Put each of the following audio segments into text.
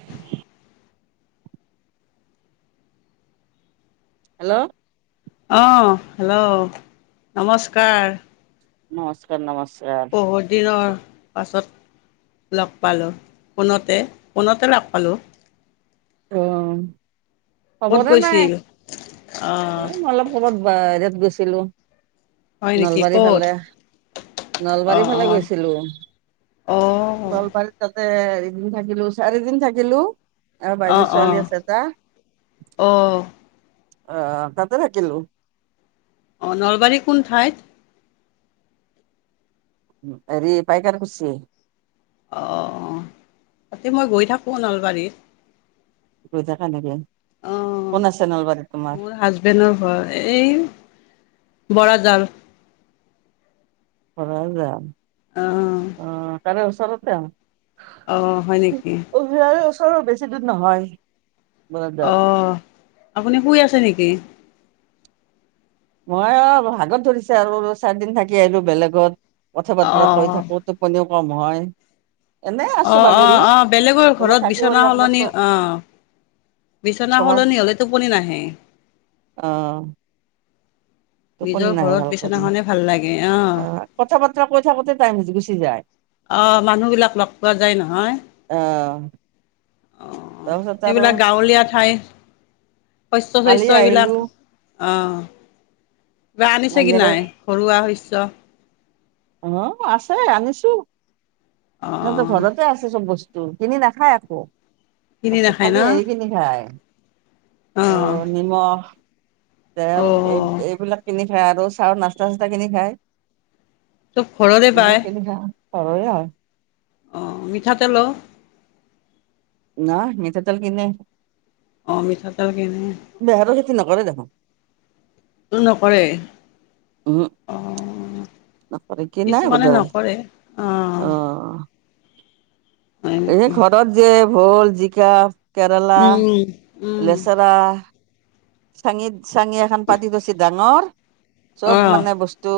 [inaudible] Hello! অ', hello! নমস্কাৰ। নমস্কাৰ, নমস্কাৰ। বহুত দিনৰ পাছত লগ পালোঁ, ফোনতে, ফোনতে লগ পালোঁ। অ', ক'ত খবৰে নাই, গৈছিল অঁ মই অলপ ক'ৰবাত বাহিৰত গৈছিলোঁ, হয় নেকি নলবাৰীৰ ক'ত ফালে। অঁ নলবাৰীৰ ফালে অঁ গৈছিলোঁ। অঁ নলবাৰী তাতে, এদিন থাকিলোঁ, চাৰিদিন থাকিলোঁ। আমাৰ বাইদেউৰ অঁ ছোৱালী অঁ আছে এটা, অঁ আ, তাতে থাকিলোঁ। অ', নলবাৰীৰ কোন ঠাইত? হেৰি পাইকাৰকুছি। অ', তাতে, মই গৈ থাকোঁ নলবাৰীত। গৈ থাকা নেকি? কোন আছে নলবাৰীত তোমাৰ? ফ্ৰেণ্ডৰ ঘৰ এই বৰাজাল। [unintelligible] অ', অঁ তাৰে ওচৰতে অ', হয় নেকি? ইয়াৰে ওচৰৰ বেছি দূৰ নহয়। বৰদাত অ', আপুনি শুই আছে নেকি? ময়ো আৰু ভাগৰ ধৰিছে আৰু চাৰিদিন থাকি আহিলোঁ বেলেগত, কথা বতৰা কৈ অঁ থাকোঁ। টোপনিও কম হয়। এনে আছো অ', বাগৰি অ', অ', বেলেগৰ বোলো ঘৰত বিছনা থাকিবলৈ একবাৰ সলনি তো অ'। বিছনা তোমাক সলনি হ'লে টোপনি নাহে। অ'। নিজৰ ভাল ঘৰত কৰি বিছনাখনে ভাল লাগে অ'। আহ কথা বতৰা কৈ থাকোতে টাইম গো-গুচি যায়। অ', মানুহবিলাক লগ পোৱা যায় নহয়। অ'। অ', এইবিলাক গাঁৱলীয়া ঠাই। শস্য, কালি চইস্য আহিলো এইবিলাক অ', কিবা আনিছে আহি কি আৰু নাই? ঘৰুৱা শস্য। অ', আছে আনিছোঁ, অ সিহঁতৰ ঘৰতে আছে চব বচ স্তু, কিনি নাখায় একো কিনি শস্য, নাখায় ন খালি হেৰিখিনি খায়। অ', নিমখ। অ তেল এই, এইবিলাক কিনি খায়, আৰু চাহৰ নাস্তা, চাস্তা কিনি খায়। চব ঘৰৰে পায় এইবিলাক কিনি খায় আৰু ঘৰৰে হয়। অ', মিঠাতেলো? নাই, মিঠাতেল কিনে। অ', মিঠাতেল কিনে। [unintelligible] খেতি নকৰে দেখোন। সেইটো নকৰে উহু অহ। নকৰে কিনাই কিছুমানে বোধহয় নকৰে অহ। অ এই ঘৰত যে ভোল, জিকা, কেৰেলা, উম, উম। লেচেৰা। চাঙিত চাঙি এখন পাতি থৈছে ডাঙৰ চব অ', মানে বস স্তু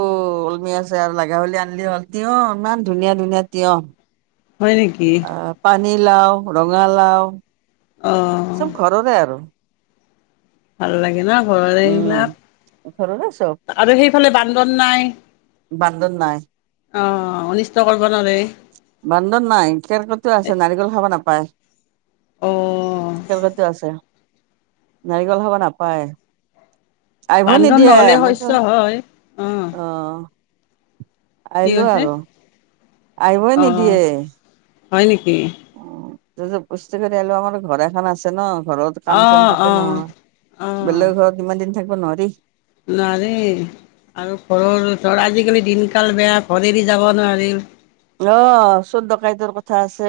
ওলমি আছে আৰু লগা হ'লে আনিলে হ'ল তিয়হ ইমান ধুনীয়া ধুনীয়া তিয়হ। হয় নেকি? আ পানী লাও, ৰঙালাও। অহ। চব ঘৰৰে আৰু। ভাল লাগে ন' ঘৰৰে উম ঘৰৰে চব এইবিলাক আৰু সেইফালে বান্দৰ নাই। বান্দৰ নাই। অহ, অনিষ্ট কৰিব নোৱাৰে। বান্দৰ নাই, কেৰ্কেটুৱা আছে নাৰিকল খাব নাপায়। অ', কেৰ্কেটুৱা আছে। নাৰিকল খাব নাপায়, আহিব বান্দৰ নিদিয়ে নহ'লে শস্য মই হয়। অ', অহ। কি আহিলো কৈছে? আৰু আহিবই অ', নিদিয়ে। হয় নেকি? অহ, জোৰ জবৰদস্তি কৰি আহিলো আমাৰ ঘৰ এখন আছে ন' ঘৰত কাম চাম অ', থাকে অ'। ন' অ', বেলেগৰ ঘৰত ইমান দিন থাকিব নোৱাৰি। নোৱাৰি আৰু ঘৰৰ ওচৰ আজিকালি দিনকাল বেয়া, ঘৰ এৰি যাব নোৱাৰি। অ', চুৰ দকাইতৰ ক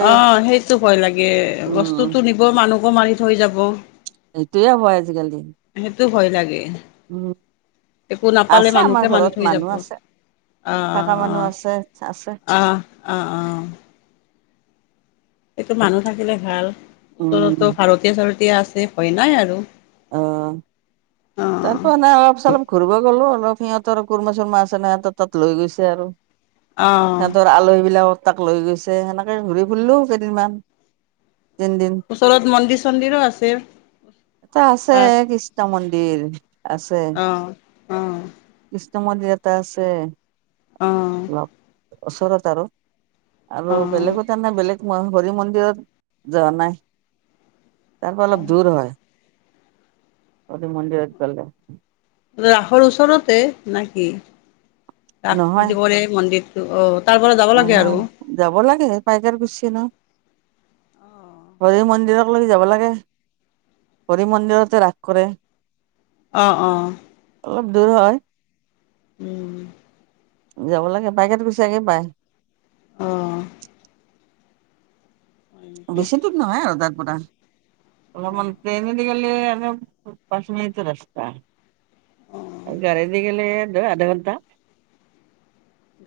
অ', সেইটো ভয় লাগে উম বস্তুটো নিব, মানুহকো মাৰি থৈ যাব। সেইটোয়ে হয় আজিকালি সেটো ভয় লাগে। উম একো নাপালে আছে আমাৰ মানুহে মাৰি ঘৰত থৈ যাব। মানুহ আছে থকা মানুহ আহ, আছে আছে অ', অ', আহ, আহ, অ'। সেইটো মানুহ থাকিলে ভাল ওচৰতো উম ভাৰতীয়া চাৰতীয়া আছে, ভয় নাই আৰু। অ'। অ'। তাৰ পৰা এনে অলপ চলপ ঘূৰিব গ'লো, অলপ সিহঁতৰ কুৰ্মা চুৰমা আছে না, সিহঁতৰ তাত লৈ গৈছে আৰু। অ'। আলহীবিলাকৰ তাক লৈ গৈছে, সেনেকে ঘূৰি ফুৰলো কেইদিনমান, তিনিদিন। ওচৰত মন্দিৰ চন্দিৰো আছে। টা আছে, তাত কৃষ্ণ মন্দিৰ আছে। অঁ অঁ কৃষ্ণ মন্দিৰ এটা আছে, অঁ অলপ। ওচৰত আৰু, আৰু অঁ বেলেগত তাম না বেলেগ, হৰি মন্দিৰত যোৱা নাই, তাৰ পৰা অলপ দূৰ হয়। আজি মন্দিৰত গ'লো। ৰাসৰ ওচৰতে, নে কি? নহয় ৰাসটোজি কৰে মন্দিৰটো, অ'। তাৰ পৰা যাব লাগে আৰু নহয় যাব লাগে, পাইকাৰ কোছে না। অঁ হৰি মন্দিৰক লেগি যাবা লাগে। হৰি মন্দিৰতে ৰাস কৰে। অ', অ'। অলপ দূৰ হয়। উম। যাব লাগে। পাইকাৰকুছি আগে পাই। অঁ' হয় নেকি বেছি দূৰ নহয় আৰু তাৰ পৰা। অলপমান ট্ৰেইনেদিয়ে- প্লেলেনত আমাৰ পাঁচ মিনিটৰ ৰাস্তা, গাড়ীদি গেলে- ৰ' আধা ঘণ্টা।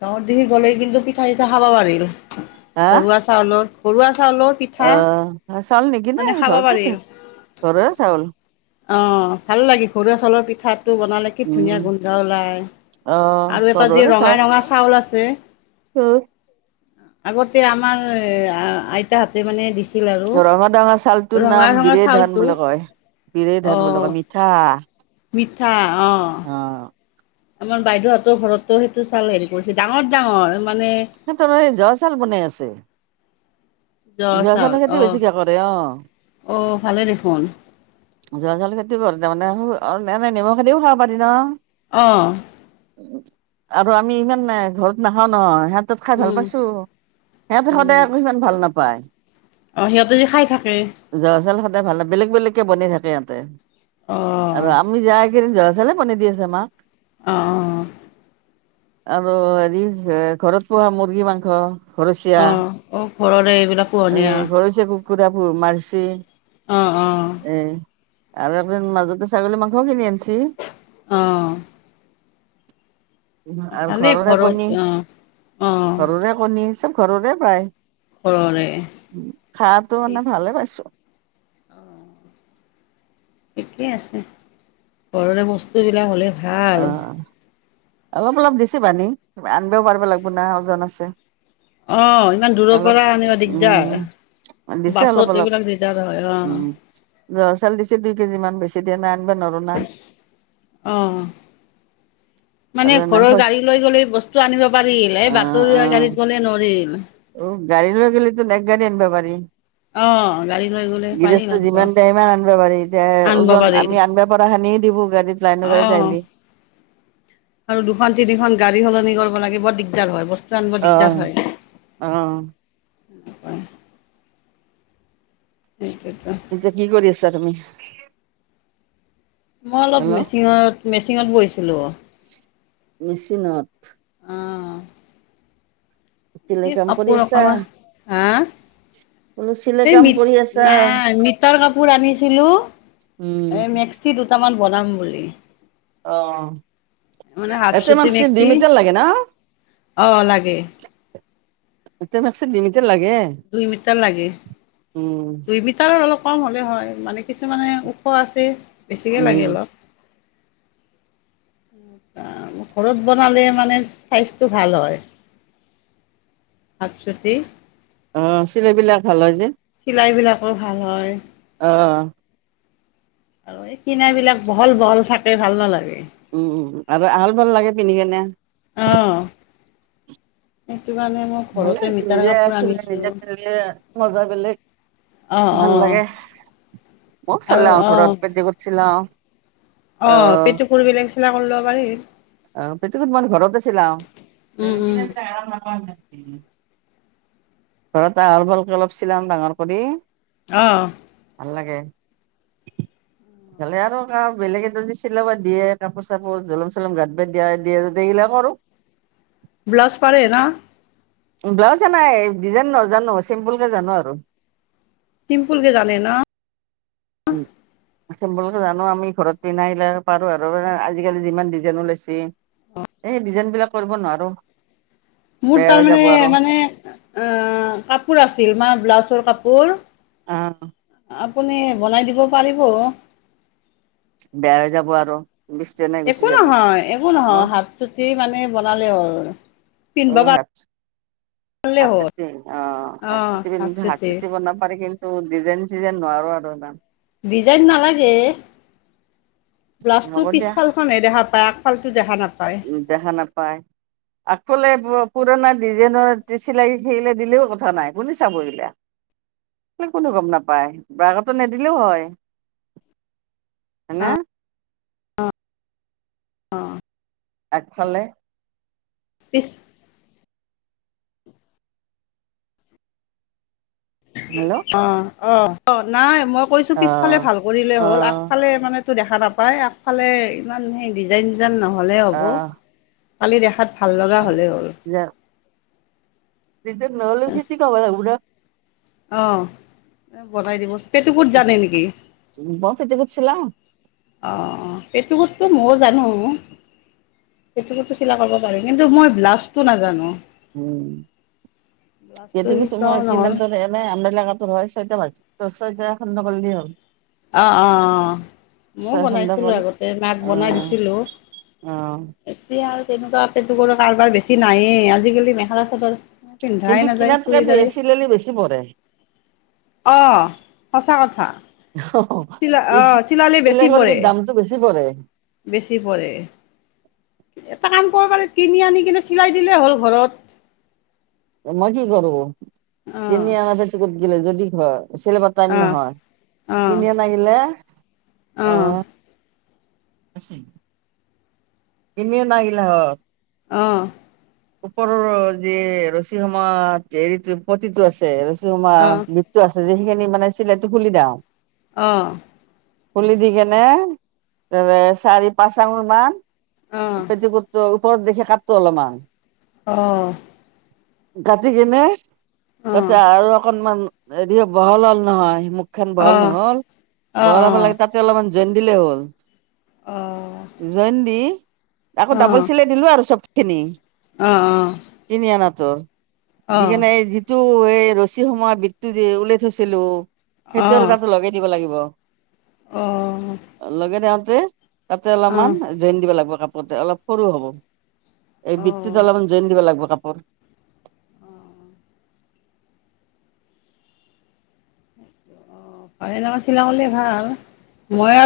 গাঁৱত দিগি গ'লেই কিন্তু পিঠা চিঠা খাবা পাৰিল। ঘৰুৱা চাউলৰ, ঘৰুৱা চাউলৰ পিঠ- অঁ' চাউল নিকিনে, ঘৰতে পাৰিল আছে, ঘৰৰে চাউল। অঁ ভাল লাগে। ঘৰুৱা চাউলৰ পিঠাটো বনালে কি ধুনীয়া উম গোন্ধ ওলায়। অ আৰু এটা যি ৰঙা, ৰঙা চাউল আছে। হুম' আগতে আমাৰ আইতাহতে মানে দিছ- ৰঙা ৰঙা চাউলটোৰ নাম বিৰেই ধান চাউলটো বুলি কয়, বিৰেই অ ধান বুলি কয়, মিঠা। মিঠা অঁ'। অঁ' আমাৰ বাইদেউহঁতৰ ঘৰতো সেইটো চাউল হেৰি কৰিছে, ডাঙৰ ডাঙৰ মানে- মোক ক সেই জৱা চাউল গোনাই আছে। জ জৱা চাউল চাউলৰ খেতি অ বেছিকে কৰে অঁ'। অ' ভালে দেখোন। জহা চাউলৰ খেতি কৰো তাৰমানে, এনে নেমখেদিও খাব পাৰি ন'। অঁ' আৰু আমি ইমান নাই ঘৰত নাখাওঁ নহয়, সেত- তত খাই ভাল উম পাইছোঁ। সেহঁতে সদায় আকৌ সিমান ভাল নাপায়। অঁ, সিহঁতে যে খাই থাকে। জহা চাউল সদায় ভাল নাপা, বেলেগ বেলেগকে বনাই থাকে সিহঁতে। অ আৰু আমি যাই কেদিন জহা- জলপানি দি আছে আমাক। অঁ অঁ' আৰু হেৰি ঘৰত পোহা মুৰ্গী মাংস ঘৰচীয়া। অহ ঘৰৰে এইবিলাক- পোহনীয়া অঁ' ঘৰচীয়া কুকুৰাবোৰ মাৰিছে। অঁ অঁ' এঁ আৰু আপোনাৰ মাজতে ছাগলী মাংসও কিনি আনছি। অঁ' আৰু ভালেই ঘৰৰে ঘৰত কণী, অ অ ঘৰৰে কণী চব ঘৰৰে পায়। ঘৰৰে। খাৱাটো মানে ভালে পাইছো। অঁ' ঠিকেই আছে। ঘৰৰে বস্তুবিলাক হ'লে- ভাল অঁ অলপ অলপ দিছে বানি, আনিবাও পাৰবা লাগব না ওজন আছে। অঁ ইমান দূৰৰ অলপ পৰা আনিবা দিগদাৰ, উম দিছে অলপ বাছত অলপ এইবিলাক দিগদাৰ হয়, অঁ'। উম জহা চাউল দিছে দুই কেজি মান বেছি দিয়া নাই আনিবা নৰু না। অঁ' আৰু মানে এনে ঘৰৰ শচ গাড়ী লৈ গ'লে বস্তু আনিব পাৰিল, এই অ অ বাতৰুৱা গাড়ীত গ'লে নোৱাৰিম। অ' গাড়ী লৈ গ'লেটোন এক গাড়ী আইনবা পাৰি। অ গাড়ী লৈ গ'লে পাৰিল গিৰষ্টই আনিব যিমান দেয় সিমান আইনবা পাৰি এতিয়া আনিব ওজন পাৰিল আমি আইনবা পাৰাখিনি অ দিব। [inaudible] আৰু দুখন তিনিখন গাড়ী সলনি কৰিব লাগে বৰ দিগদাৰ হয় ব অ অ কি কৈছা এতিয়া কি কৰি আছা তুমি? মই অলপ হেল্ল' মেচিঙত মেচিঙত বৈছিলো। মেচিনত অ চিলাই এই কাম কৰি কাপোৰ আছা অকমান হা বোলো চিলাই এই কাম মিট কৰি আছা নাই মিটাৰ কাপোৰ আনিছিলো উম এই মেক্সি দুটামান বনাম বুলি অ মানে হাফ এটা চুটি মেক্সিত দুই মেক্সি মিটাৰ লাগে ন। অ লাগে এটা মেক্সিত দুই মিটাৰ লাগে দুই মিটাৰ লাগে। উম দুই মিটাৰৰ অলপ কম হ'লে হয় মানে কিছুমানে ওখ আছে। বেছিয়ে উম লাগে অলপ। ঘৰত বনালে মানে চাইজটো ভাল হয়। হাত চুটি অ চিলাইবিলাক ভাল হয় যে। চিলাইবিলাকো ভাল হয়। অ অ এই কিনা বিলাক বহল বহল থাকে ভাল নালাগে উম আৰু আহল বহল লাগে পিন্ধি কেনে। অ সেইটো কাৰণে মই ভালে ঘৰতে হৈছে মিটাৰ নিজে কাপোৰ চিলালে আনিছোঁ নিজে পিন্ধিলে মজা বেলেগ। অ অ মও চিলাও ঘৰত পেটিকোট চিলাও অ' পেটিকোট বিলাক চিলা কৰি লব পাৰি। অ' পেটিকোট মই ঘৰতে চিলাও। উম ধৰি উম লক তাৰ আহল বহলকে অলপ চিলাম ডাঙৰ কৰি অ ভাল লাগে আৰু কা বেলেগে যদি চিলাব দিয়ে কাপোৰ চাপোৰ জলম চলম গাঁ ঠি দিয়া দিয়া যদি এইবিলাকো কৰো ব্লাউজ পাৰে ন ব্লাউজ এ নাই ডিজাইন নাজানো চিম্পুলকে জানো আৰু। চিম্পুলকে জানে ন উম চিম্পুলকে জানো আমি ঘৰত পিন্ধাবিলাকে পাৰো আৰু আজিকালি যিমান ডিজাইন ওলাইছে এই ডিজাইন বিলাক কৰিব নোৱাৰো। মোৰ বেয়া তাৰ হৈ মানে যাব আৰু মানে আ কাপোৰ আছিল মান ব্লাউজৰ কাপোৰ অ' আপুনি বনাই দিব পাৰিব। বেয়া হৈ যাব আৰু। [inaudible] একো নহয় একো নহয় মই হাতচুটি মানে বনালে হ'ল। পিন্ধিব অ', হাতচুটি। পাৰিলে হ'ল হাতচুটি অ' হাত চুটি হাত চুটি বনাব পাৰে কি কিন্তু ডিজাইন-চিজাইন নোৱাৰো আৰু ইমান। ডিজাইন নালাগে, ব্লাউজ টো হ'ব দিয়া পিছফাল নেদেখা পাই আফালতো দেখা নাপায়। দেখা নাপাই। আফালে পুৰণা ডিজাইনৰ চিলাই দিলেও কথা নাই খুনিছা চাবহিলা। কোনো গম নাপায় বগতো নিদিলেও হয়। হয়নে। অ' অ'। আগফালে পিছ অ' অ' অ' নাই মই কৈছো পিছফালে ভাল কৰিলে অ হ'ল, আগফালে মানে টো দেখা নাপায়, আগফালে ইমান সেই ডিজাইন-চিজাইন নহ'লে হ'ব। আহ খালি দেখাত ভাল ল'গা হলেই হ'ল। পিছে নহলে কি কি কব লাগিব পো অ' বনাই দিব, পেটিকোট জানে নেকি? মই পেটিকোট চিলাও। অ' পেটিকোট টো ময়ও জানো। পেটিকোট চিলাই কৰিব পাৰিম, কিন্তু মই ব্লাউজটো নাজানো। উম', ব্লাউজটো পেটিকোট শিকাও মই তোমাৰ নহ'ল দৰে মানে অম্বেলা কাপোৰ হয় চয়তা বাজি চয়তা খণ্ড কৰিলেই হ'ল। অ', অ', অ', ময়ও ছয় খণ্ড বনাইছিলোঁ কৰি আগতে মাক বনাই অ', দিছিলোঁ। অ',। এতিয়া আৰু তেনেকুৱা পেটিকোটৰ কাৰোবাৰ বেছি নাই, আজিকালি মেখেলা-চাদৰ কিন্তু পিন্ধাই নাযায় কিনাতকে চুৰিদাৰে চিলালি বেছি পৰে। অ', সঁচা কথা। চিলা অ চিলালে বেছি চিলাই কৰিলে পৰে দামটো বেছি পৰে। বেছি পৰে। এটা কাম কৰিব পাৰি, কিনি আনি কিনে চিলাই দিলেই হ'ল ঘৰত। মই কি কৰো, অ কিনি আনা পেটিকোট গিলা যদি দীঘল হয়, চলাব টাইম অ নহয় অ কিনি আনা গিলা অ', কিনি আনা গিলা হ' অ',। উপৰৰ যে ৰচি সমা হেৰিটো পতিটো আছে ৰছী খোপা, বিত্তটো আছে যে সেইখিনি মানে চিলাইটো খুলি দিওঁ। অ',। খুলি দি কেনে চাৰি পাঁচ আঙুল মান অ অ পেটিকোটটো ওপৰত দেখি কাটো অলপমান। অ',। কাটি কিনে, তাতে আৰু অকনমান এদও বহল হ'ল নহয়, মুখখন অ অ অ বহল নহ'ল, বহল হ'ব লাগে তাত অলপমান জইন দিলে হ'ল। অ জইন দি আকৌ ডাবল চিলাই দিলো আৰু চবখিনি। অ, অ,। [inaudible] অ', টো এই ৰছী সময়ত বৃতটো দি উলাই থৈছিলো সেই টো আৰু অ', তাত লগাই দিব লাগিব। অ [unintelligible] তাতে অলপমান অ', জইন দিব লাগিব, কাপোৰতে অলপ সৰু হ'ব। এই অ', বৃতটো অ', অলপমান জইন দিব লাগিব কাপোৰ। [unintelligible] চিলাবলে ভাল মই আৰু